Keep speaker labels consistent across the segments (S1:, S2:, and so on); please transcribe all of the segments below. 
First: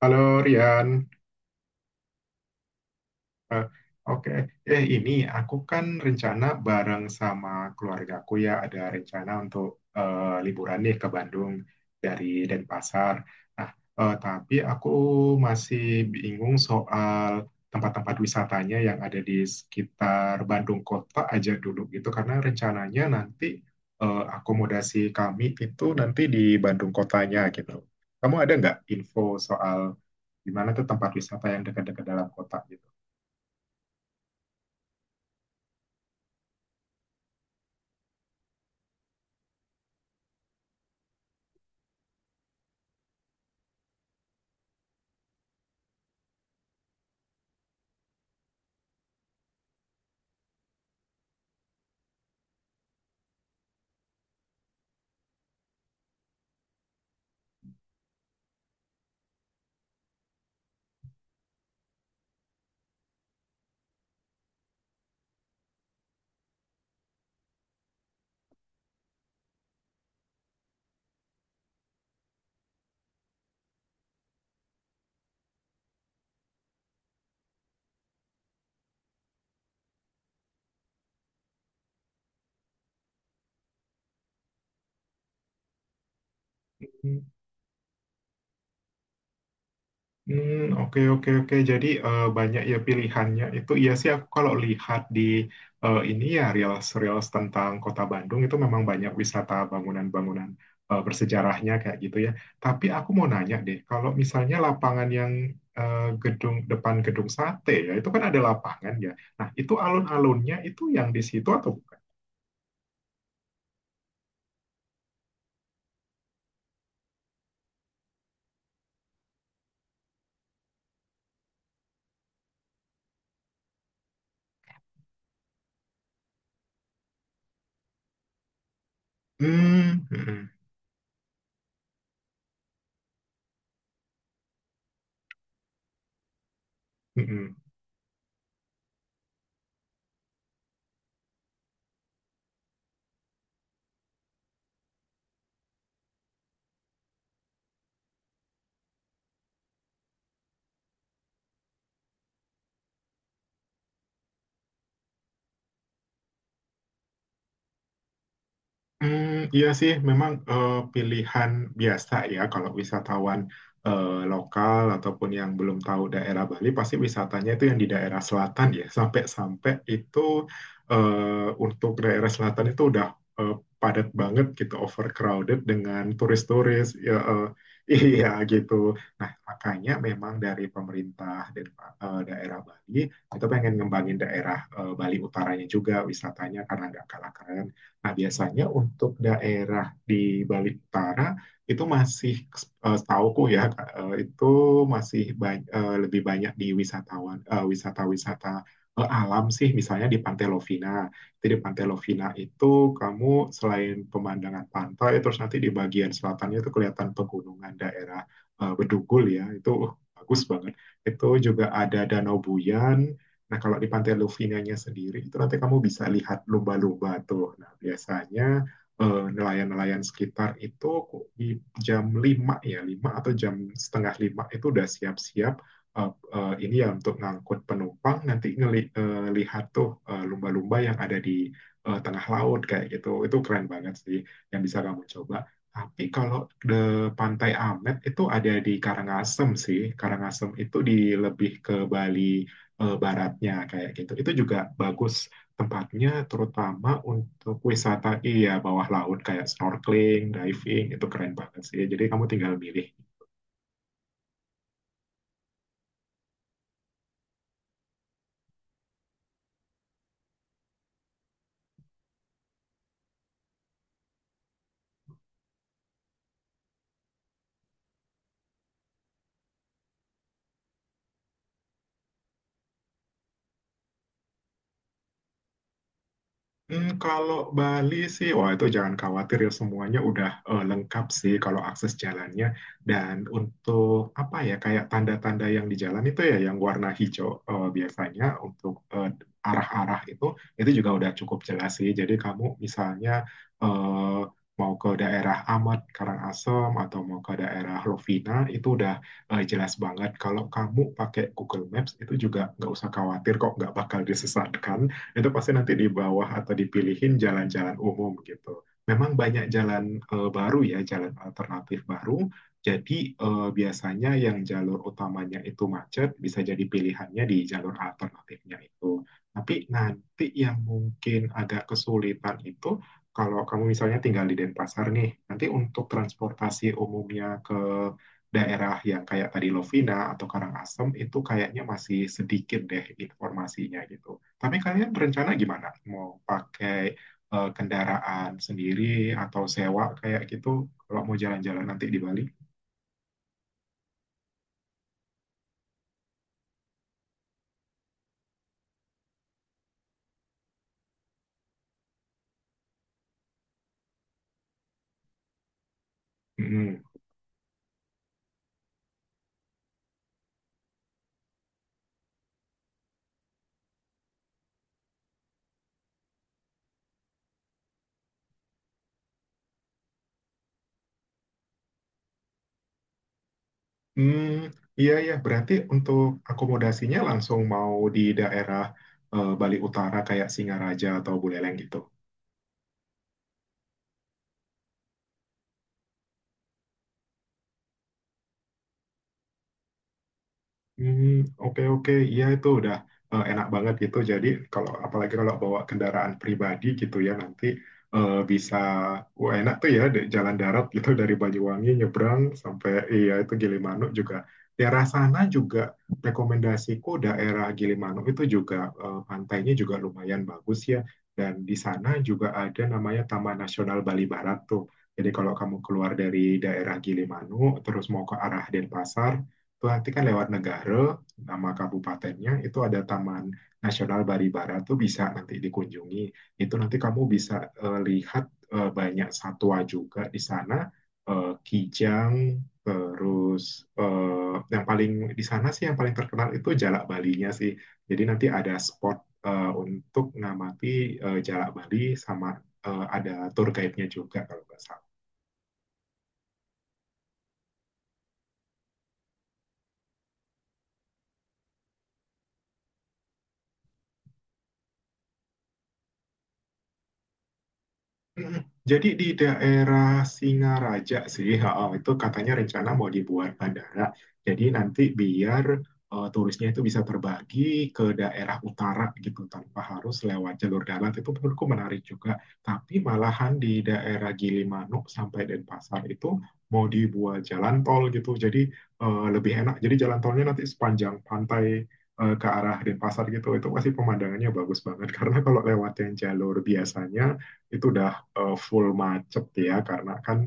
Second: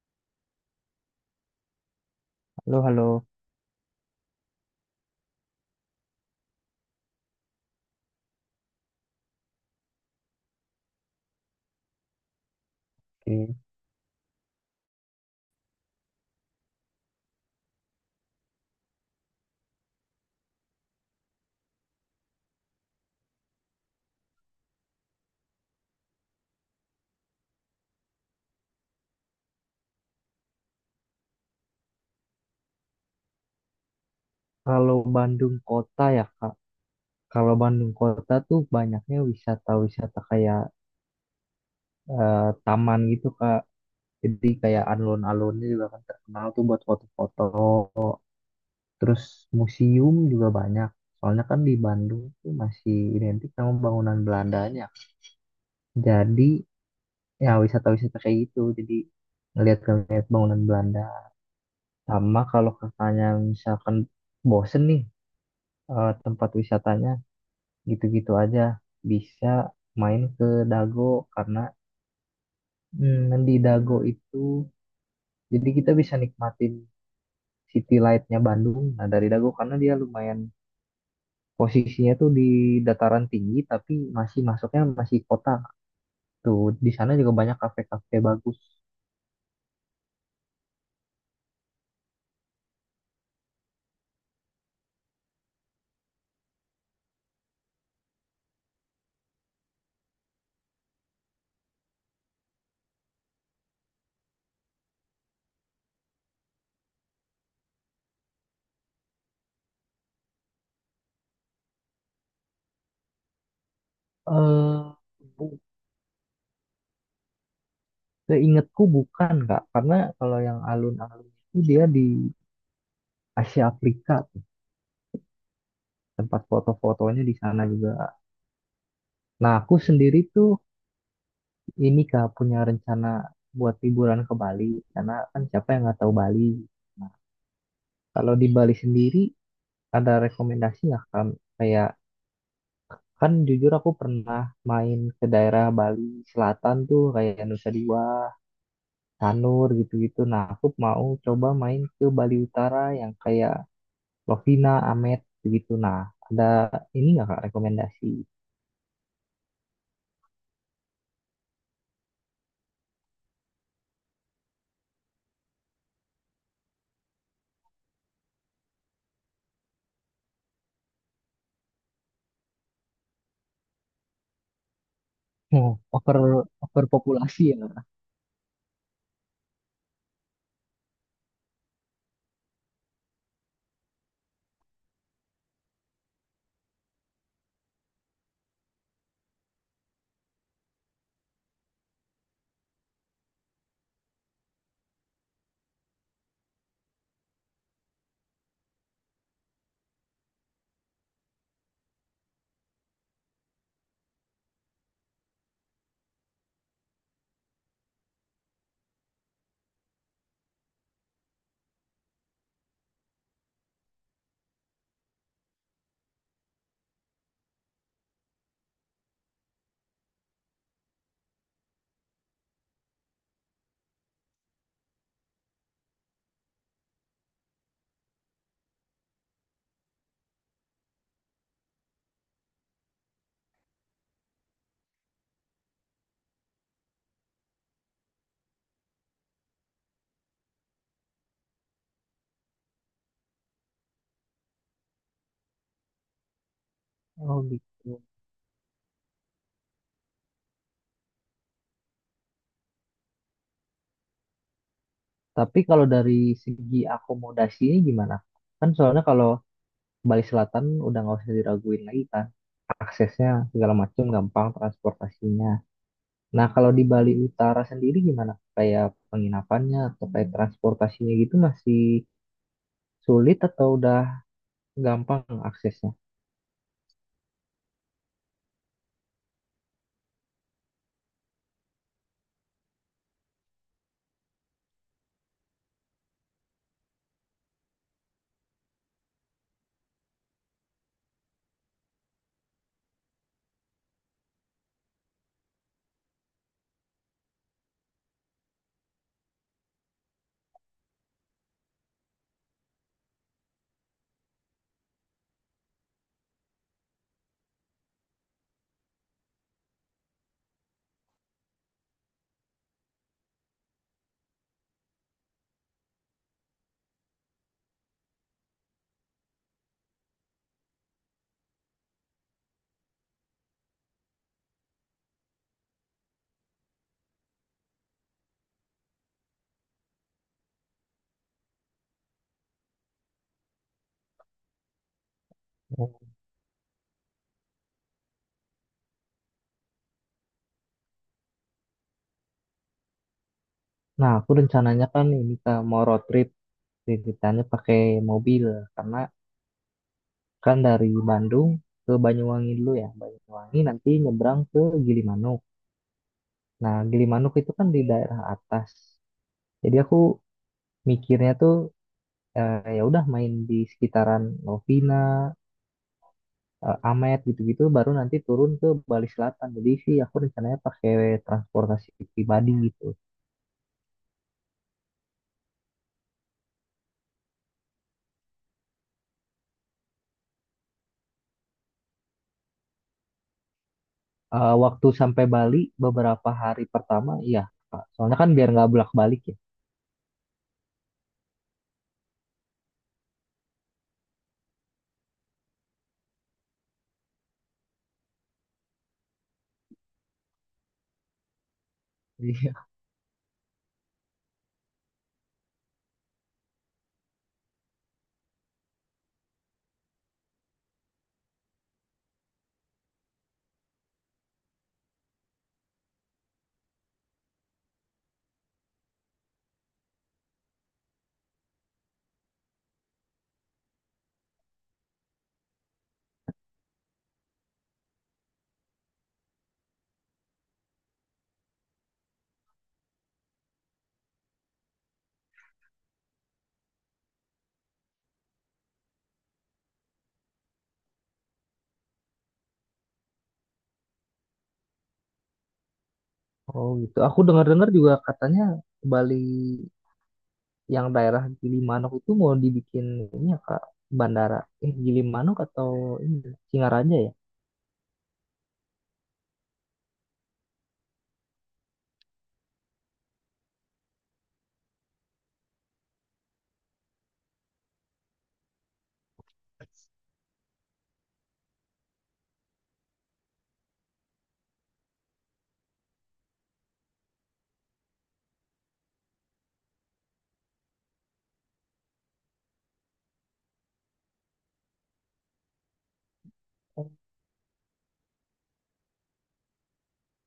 S1: Halo Rian.
S2: Halo, halo.
S1: Eh, oke. Ini aku kan rencana bareng sama keluargaku ya, ada rencana untuk liburan nih ke Bandung dari Denpasar.
S2: Oke.
S1: Nah, tapi aku masih bingung soal tempat-tempat wisatanya yang ada di sekitar Bandung kota aja dulu gitu, karena rencananya nanti akomodasi kami itu nanti di Bandung kotanya gitu. Kamu ada nggak info soal di mana tuh tempat wisata yang dekat-dekat dalam kota gitu?
S2: Kalau Bandung kota ya, Kak. Kalau Bandung kota tuh banyaknya wisata-wisata kayak taman gitu, Kak. Jadi kayak alun-alunnya juga kan terkenal tuh buat foto-foto. Terus museum juga banyak. Soalnya kan di Bandung tuh masih identik sama bangunan Belandanya. Jadi ya wisata-wisata kayak gitu. Jadi ngeliat-ngeliat bangunan Belanda. Sama kalau kakaknya misalkan bosen nih tempat wisatanya gitu-gitu aja bisa main ke Dago karena di Dago itu jadi kita bisa nikmatin city light-nya Bandung, nah dari Dago karena dia lumayan, posisinya tuh di dataran tinggi tapi masih masuknya masih kota tuh, di sana juga banyak kafe-kafe bagus.
S1: Hmm, oke oke oke. Jadi, banyak ya pilihannya. Itu iya sih, aku kalau lihat di ini ya reels-reels tentang Kota Bandung itu memang banyak wisata bangunan-bangunan bersejarahnya kayak gitu ya. Tapi aku mau nanya deh, kalau misalnya lapangan yang gedung depan gedung sate ya, itu kan ada lapangan ya. Nah, itu alun-alunnya itu yang di situ atau bukan?
S2: eh bu- Seingatku bukan, Kak, karena kalau yang alun-alun itu dia di Asia Afrika, tempat foto-fotonya di sana juga. Nah, aku
S1: Hmm.
S2: sendiri tuh ini Kak punya rencana buat liburan ke Bali karena kan siapa yang nggak tahu Bali. Nah,
S1: Mm-mm.
S2: kalau di Bali sendiri ada rekomendasi nggak kan, kayak, kan jujur aku pernah main ke daerah Bali Selatan tuh kayak Nusa Dua, Tanur gitu-gitu. Nah, aku mau coba main ke Bali Utara yang kayak Lovina, Amet gitu. Nah, ada ini nggak Kak rekomendasi?
S1: Hmm, iya sih, memang pilihan biasa ya kalau wisatawan lokal ataupun yang belum tahu daerah Bali, pasti wisatanya itu yang di daerah selatan ya. Sampai-sampai itu, untuk daerah selatan itu udah eh, padat banget gitu, overcrowded
S2: Oh,
S1: dengan turis-turis. Ya,
S2: overpopulasi ya.
S1: iya gitu. Nah, makanya memang dari pemerintah dan daerah Bali itu pengen ngembangin daerah Bali utaranya juga wisatanya, karena nggak kalah keren. Nah, biasanya untuk daerah di Bali Utara itu masih, setauku ya, itu masih lebih banyak di wisatawan, wisata-wisata alam sih, misalnya di Pantai Lovina. Jadi di Pantai Lovina itu, kamu selain pemandangan pantai terus nanti di bagian selatannya itu kelihatan pegunungan daerah Bedugul ya. Itu bagus banget. Itu juga ada Danau Buyan. Nah, kalau di Pantai Lufinanya sendiri, itu nanti kamu bisa lihat lumba-lumba tuh. Nah, biasanya nelayan-nelayan sekitar itu di jam 5 ya, 5 atau jam setengah 5 itu udah siap-siap, eh, ini ya untuk ngangkut penumpang, nanti ngelihat tuh lumba-lumba yang ada di tengah laut kayak gitu. Itu keren banget sih yang bisa kamu coba. Tapi kalau di Pantai Amet itu ada di Karangasem sih. Karangasem itu di lebih ke Bali baratnya kayak gitu. Itu juga bagus tempatnya, terutama
S2: Oh
S1: untuk
S2: gitu.
S1: wisata iya bawah laut kayak snorkeling, diving itu keren banget sih. Jadi kamu tinggal milih.
S2: Tapi kalau dari segi akomodasinya gimana? Kan soalnya kalau Bali Selatan udah nggak usah diraguin lagi kan. Aksesnya segala macam gampang, transportasinya. Nah kalau di Bali Utara sendiri gimana? Kayak penginapannya atau kayak transportasinya gitu masih sulit atau udah gampang aksesnya?
S1: Kalau Bali sih, wah itu jangan khawatir ya, semuanya udah lengkap sih kalau akses jalannya. Dan untuk apa ya, kayak tanda-tanda yang di jalan itu ya yang warna hijau biasanya untuk arah-arah itu juga udah cukup jelas sih. Jadi kamu misalnya eh, mau ke daerah Amat Karangasem atau mau ke daerah Lovina itu udah jelas banget. Kalau kamu pakai Google Maps itu juga nggak usah khawatir kok, nggak bakal disesatkan. Itu pasti nanti di bawah atau dipilihin jalan-jalan umum gitu. Memang banyak jalan baru ya, jalan alternatif baru. Jadi biasanya yang jalur utamanya itu macet, bisa jadi pilihannya di jalur alternatifnya itu. Tapi nanti yang mungkin agak kesulitan itu kalau kamu misalnya tinggal di Denpasar nih, nanti untuk transportasi umumnya ke daerah yang kayak tadi Lovina atau Karangasem itu kayaknya masih sedikit deh informasinya gitu. Tapi kalian berencana gimana? Mau pakai kendaraan sendiri atau sewa kayak gitu kalau mau jalan-jalan nanti di Bali?
S2: Nah aku rencananya kan ini Kak, mau road trip. Ceritanya pakai mobil karena kan dari Bandung ke Banyuwangi dulu ya. Banyuwangi nanti nyebrang ke Gilimanuk. Nah,
S1: Mm.
S2: Gilimanuk itu kan di daerah atas. Jadi aku mikirnya tuh, ya udah main di sekitaran Novina, Amet gitu-gitu baru nanti turun ke Bali Selatan. Jadi sih aku rencananya pakai transportasi pribadi gitu.
S1: Hmm, iya ya, berarti untuk akomodasinya langsung mau di daerah Bali Utara kayak Singaraja atau Buleleng gitu?
S2: Eh, waktu sampai Bali beberapa hari pertama iya, Kak. Soalnya kan biar nggak bolak-balik ya.
S1: Hmm, oke oke, iya itu udah enak banget gitu. Jadi kalau apalagi kalau bawa kendaraan pribadi gitu ya nanti bisa, wah enak tuh ya di jalan darat gitu dari Banyuwangi nyebrang
S2: Iya.
S1: sampai iya itu Gilimanuk juga. Daerah sana juga rekomendasiku, daerah Gilimanuk itu juga pantainya juga lumayan bagus ya. Dan di sana juga ada namanya Taman Nasional Bali Barat tuh. Jadi kalau kamu keluar dari daerah Gilimanuk terus mau ke arah Denpasar, itu nanti kan lewat negara, nama kabupatennya, itu ada Taman Nasional Baribara tuh, bisa nanti dikunjungi. Itu nanti kamu bisa lihat banyak satwa juga di sana, kijang, terus yang paling di sana sih yang paling terkenal itu Jalak Balinya sih. Jadi nanti ada spot untuk ngamati Jalak Bali, sama ada tour guide-nya juga kalau nggak salah.
S2: Oh gitu. Aku dengar-dengar juga katanya Bali yang daerah Gilimanuk itu mau dibikin ini ya Kak, bandara. Eh, Gilimanuk atau ini Singaraja ya?
S1: Jadi di daerah Singaraja sih, ha, itu katanya rencana mau dibuat bandara. Jadi nanti biar turisnya itu bisa terbagi ke daerah utara gitu tanpa harus lewat jalur darat. Itu menurutku menarik juga. Tapi malahan di daerah Gilimanuk sampai Denpasar itu mau dibuat jalan tol gitu. Jadi lebih enak. Jadi jalan tolnya nanti sepanjang pantai ke arah Denpasar gitu. Itu pasti pemandangannya bagus banget. Karena kalau lewat yang jalur
S2: Oh,
S1: biasanya itu udah full macet ya, karena kan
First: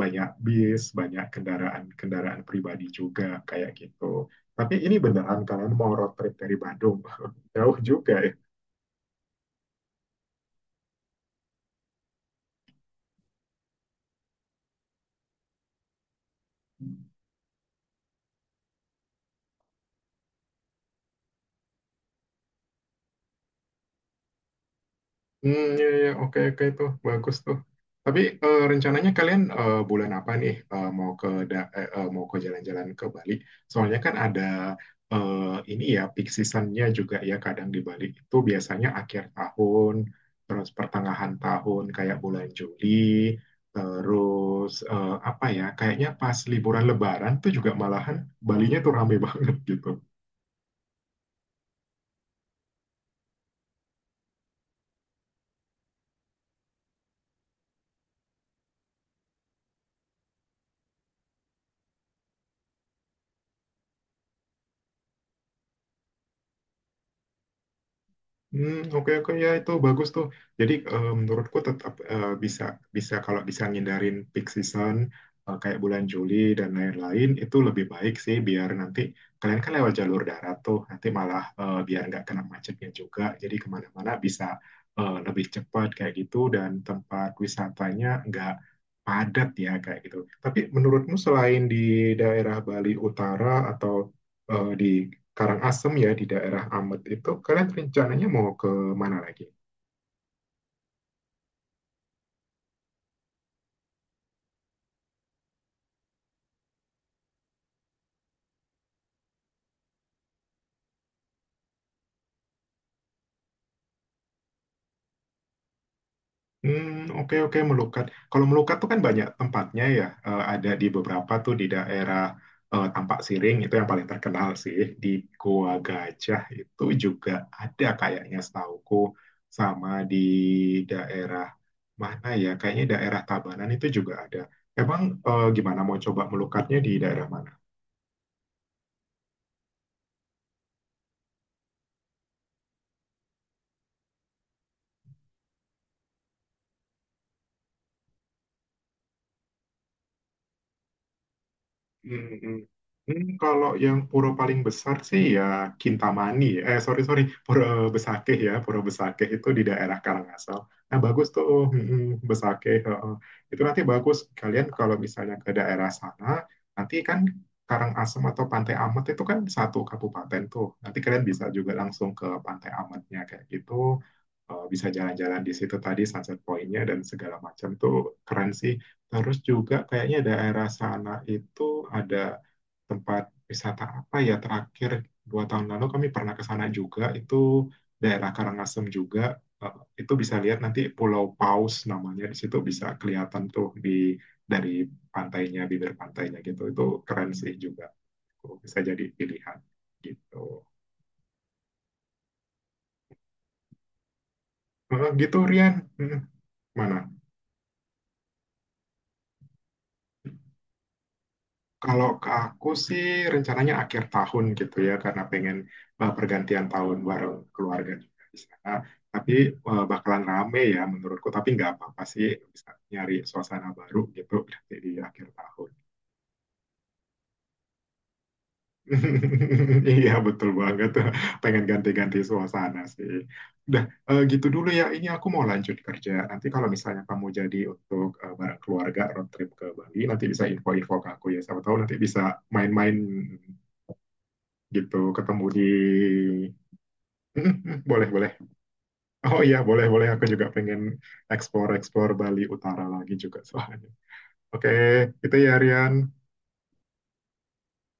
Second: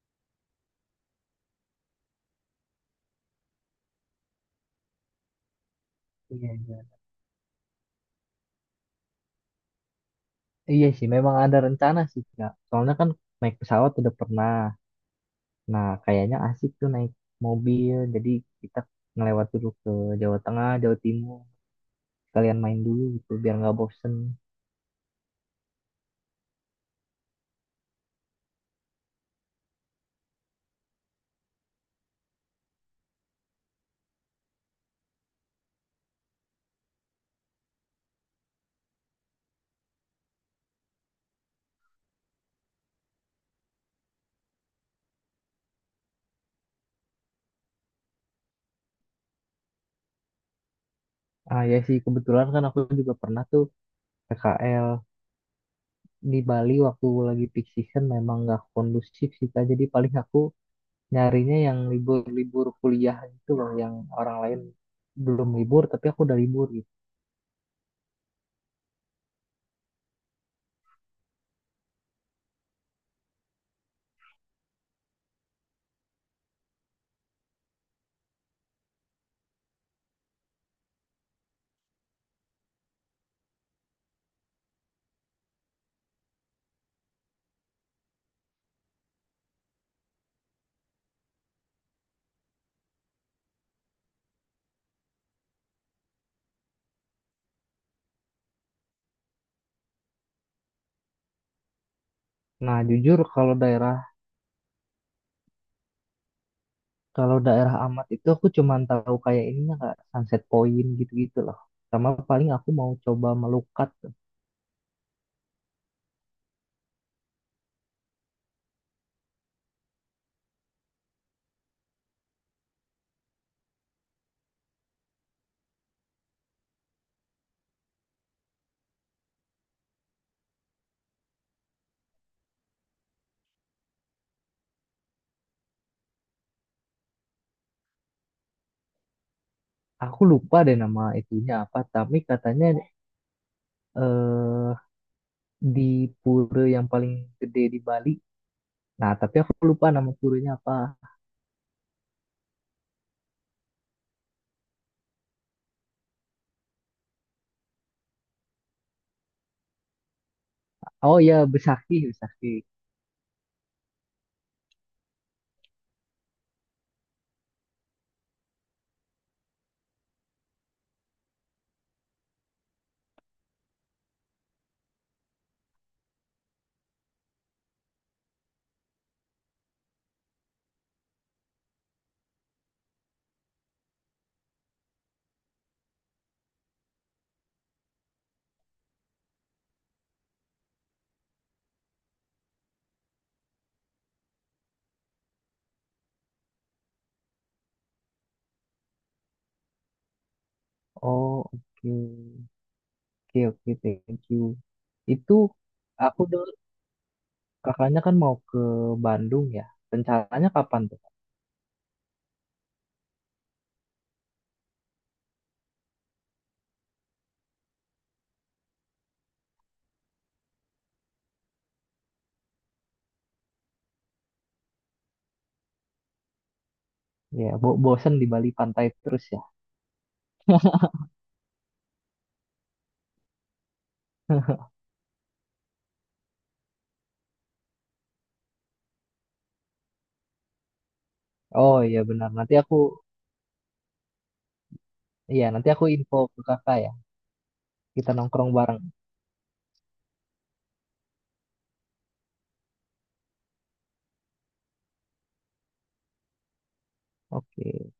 S1: banyak bis, banyak kendaraan-kendaraan pribadi juga kayak gitu. Tapi ini beneran kalian mau road trip
S2: iya,
S1: dari
S2: iya.
S1: Bandung? Jauh juga ya.
S2: Iya sih, memang ada rencana sih Kak. Soalnya kan naik pesawat udah pernah. Nah, kayaknya asik tuh naik mobil. Jadi kita ngelewat dulu ke Jawa Tengah, Jawa Timur. Sekalian main dulu gitu, biar nggak bosen.
S1: Hmm, ya, ya, oke, oke tuh, bagus tuh. Tapi rencananya kalian bulan apa nih, eh, mau ke da- eh, eh, mau ke jalan-jalan ke Bali? Soalnya kan ada eh, ini ya peak seasonnya juga ya, kadang di Bali itu biasanya akhir tahun, terus pertengahan tahun kayak bulan Juli, terus apa ya? Kayaknya pas liburan Lebaran tuh juga malahan Balinya tuh rame banget gitu.
S2: Ah ya sih, kebetulan kan aku juga pernah tuh PKL di Bali waktu lagi peak season memang nggak kondusif sih Kak. Jadi paling aku nyarinya yang libur-libur kuliah gitu loh, yang orang lain belum libur tapi aku udah libur gitu.
S1: Hmm, oke oke, ya itu bagus tuh. Jadi menurutku tetap bisa bisa kalau bisa ngindarin peak season, kayak bulan Juli dan lain-lain itu lebih baik sih, biar nanti kalian kan lewat jalur darat tuh nanti malah biar nggak kena macetnya juga. Jadi kemana-mana bisa lebih cepat kayak gitu dan tempat wisatanya nggak padat ya kayak gitu. Tapi menurutmu selain di daerah Bali Utara atau di Karangasem ya, di daerah Amet itu kalian rencananya mau ke mana lagi?
S2: Nah jujur kalau daerah, amat itu aku cuman tahu kayak ininya nggak Sunset Point gitu-gitu loh. Sama paling aku mau coba melukat.
S1: Hmm, oke oke, Melukat. Kalau Melukat tuh kan banyak tempatnya ya. Ada di beberapa tuh, di daerah Tampak Siring itu yang paling terkenal sih. Di Goa Gajah itu juga ada kayaknya setauku, sama di daerah mana ya? Kayaknya daerah Tabanan itu juga ada. Emang gimana, mau coba Melukatnya di daerah mana?
S2: Aku lupa deh nama itunya apa tapi katanya eh di pura yang paling gede di Bali. Nah tapi aku lupa nama puranya apa.
S1: Hmm, hmm. Kalau yang pura paling besar sih ya Kintamani. Sorry sorry, pura Besakeh ya, pura Besakeh itu di daerah Karangasem. Nah
S2: Oh
S1: bagus
S2: ya,
S1: tuh, hmm,
S2: Besaki,
S1: hmm,
S2: Besaki.
S1: Besakeh. Heeh. Itu nanti bagus. Kalian kalau misalnya ke daerah sana, nanti kan Karangasem atau Pantai Amet itu kan satu kabupaten tuh. Nanti kalian bisa juga langsung ke Pantai Ametnya kayak gitu. Bisa jalan-jalan di situ, tadi sunset pointnya dan segala macam tuh keren sih. Terus juga kayaknya daerah sana itu ada tempat wisata apa ya, terakhir 2 tahun lalu kami pernah ke sana juga, itu daerah Karangasem juga. Eh, itu bisa lihat nanti Pulau Paus namanya, di situ bisa kelihatan tuh di dari pantainya, bibir pantainya gitu, itu keren sih juga, bisa jadi pilihan gitu.
S2: Oh oke. Oke, oke, thank you.
S1: Eh,
S2: Itu
S1: gitu Rian. Hmm,
S2: aku dengar
S1: mana
S2: kakaknya kan mau ke Bandung ya. Rencananya kapan tuh?
S1: Kalau ke aku sih rencananya akhir tahun gitu ya, karena pengen pergantian tahun bareng keluarga juga di sana. Tapi bakalan rame ya menurutku. Tapi nggak apa-apa sih, bisa nyari suasana baru gitu berarti di akhir tahun.
S2: Ya, bosen di Bali pantai terus ya.
S1: Iya betul banget. Pengen ganti-ganti suasana sih. Udah gitu dulu ya. Ini aku mau lanjut kerja. Nanti kalau misalnya kamu jadi untuk bareng keluarga road trip ke Bali, nanti bisa info-info ke aku ya. Siapa tahu
S2: Oh
S1: nanti
S2: iya
S1: bisa
S2: benar.
S1: main-main gitu ketemu
S2: Iya
S1: di
S2: nanti aku info ke kakak ya.
S1: boleh
S2: Kita
S1: boleh.
S2: nongkrong bareng.
S1: Oh iya boleh boleh, aku juga pengen explore explore Bali Utara lagi juga soalnya. Oke, itu ya Rian.
S2: Oke.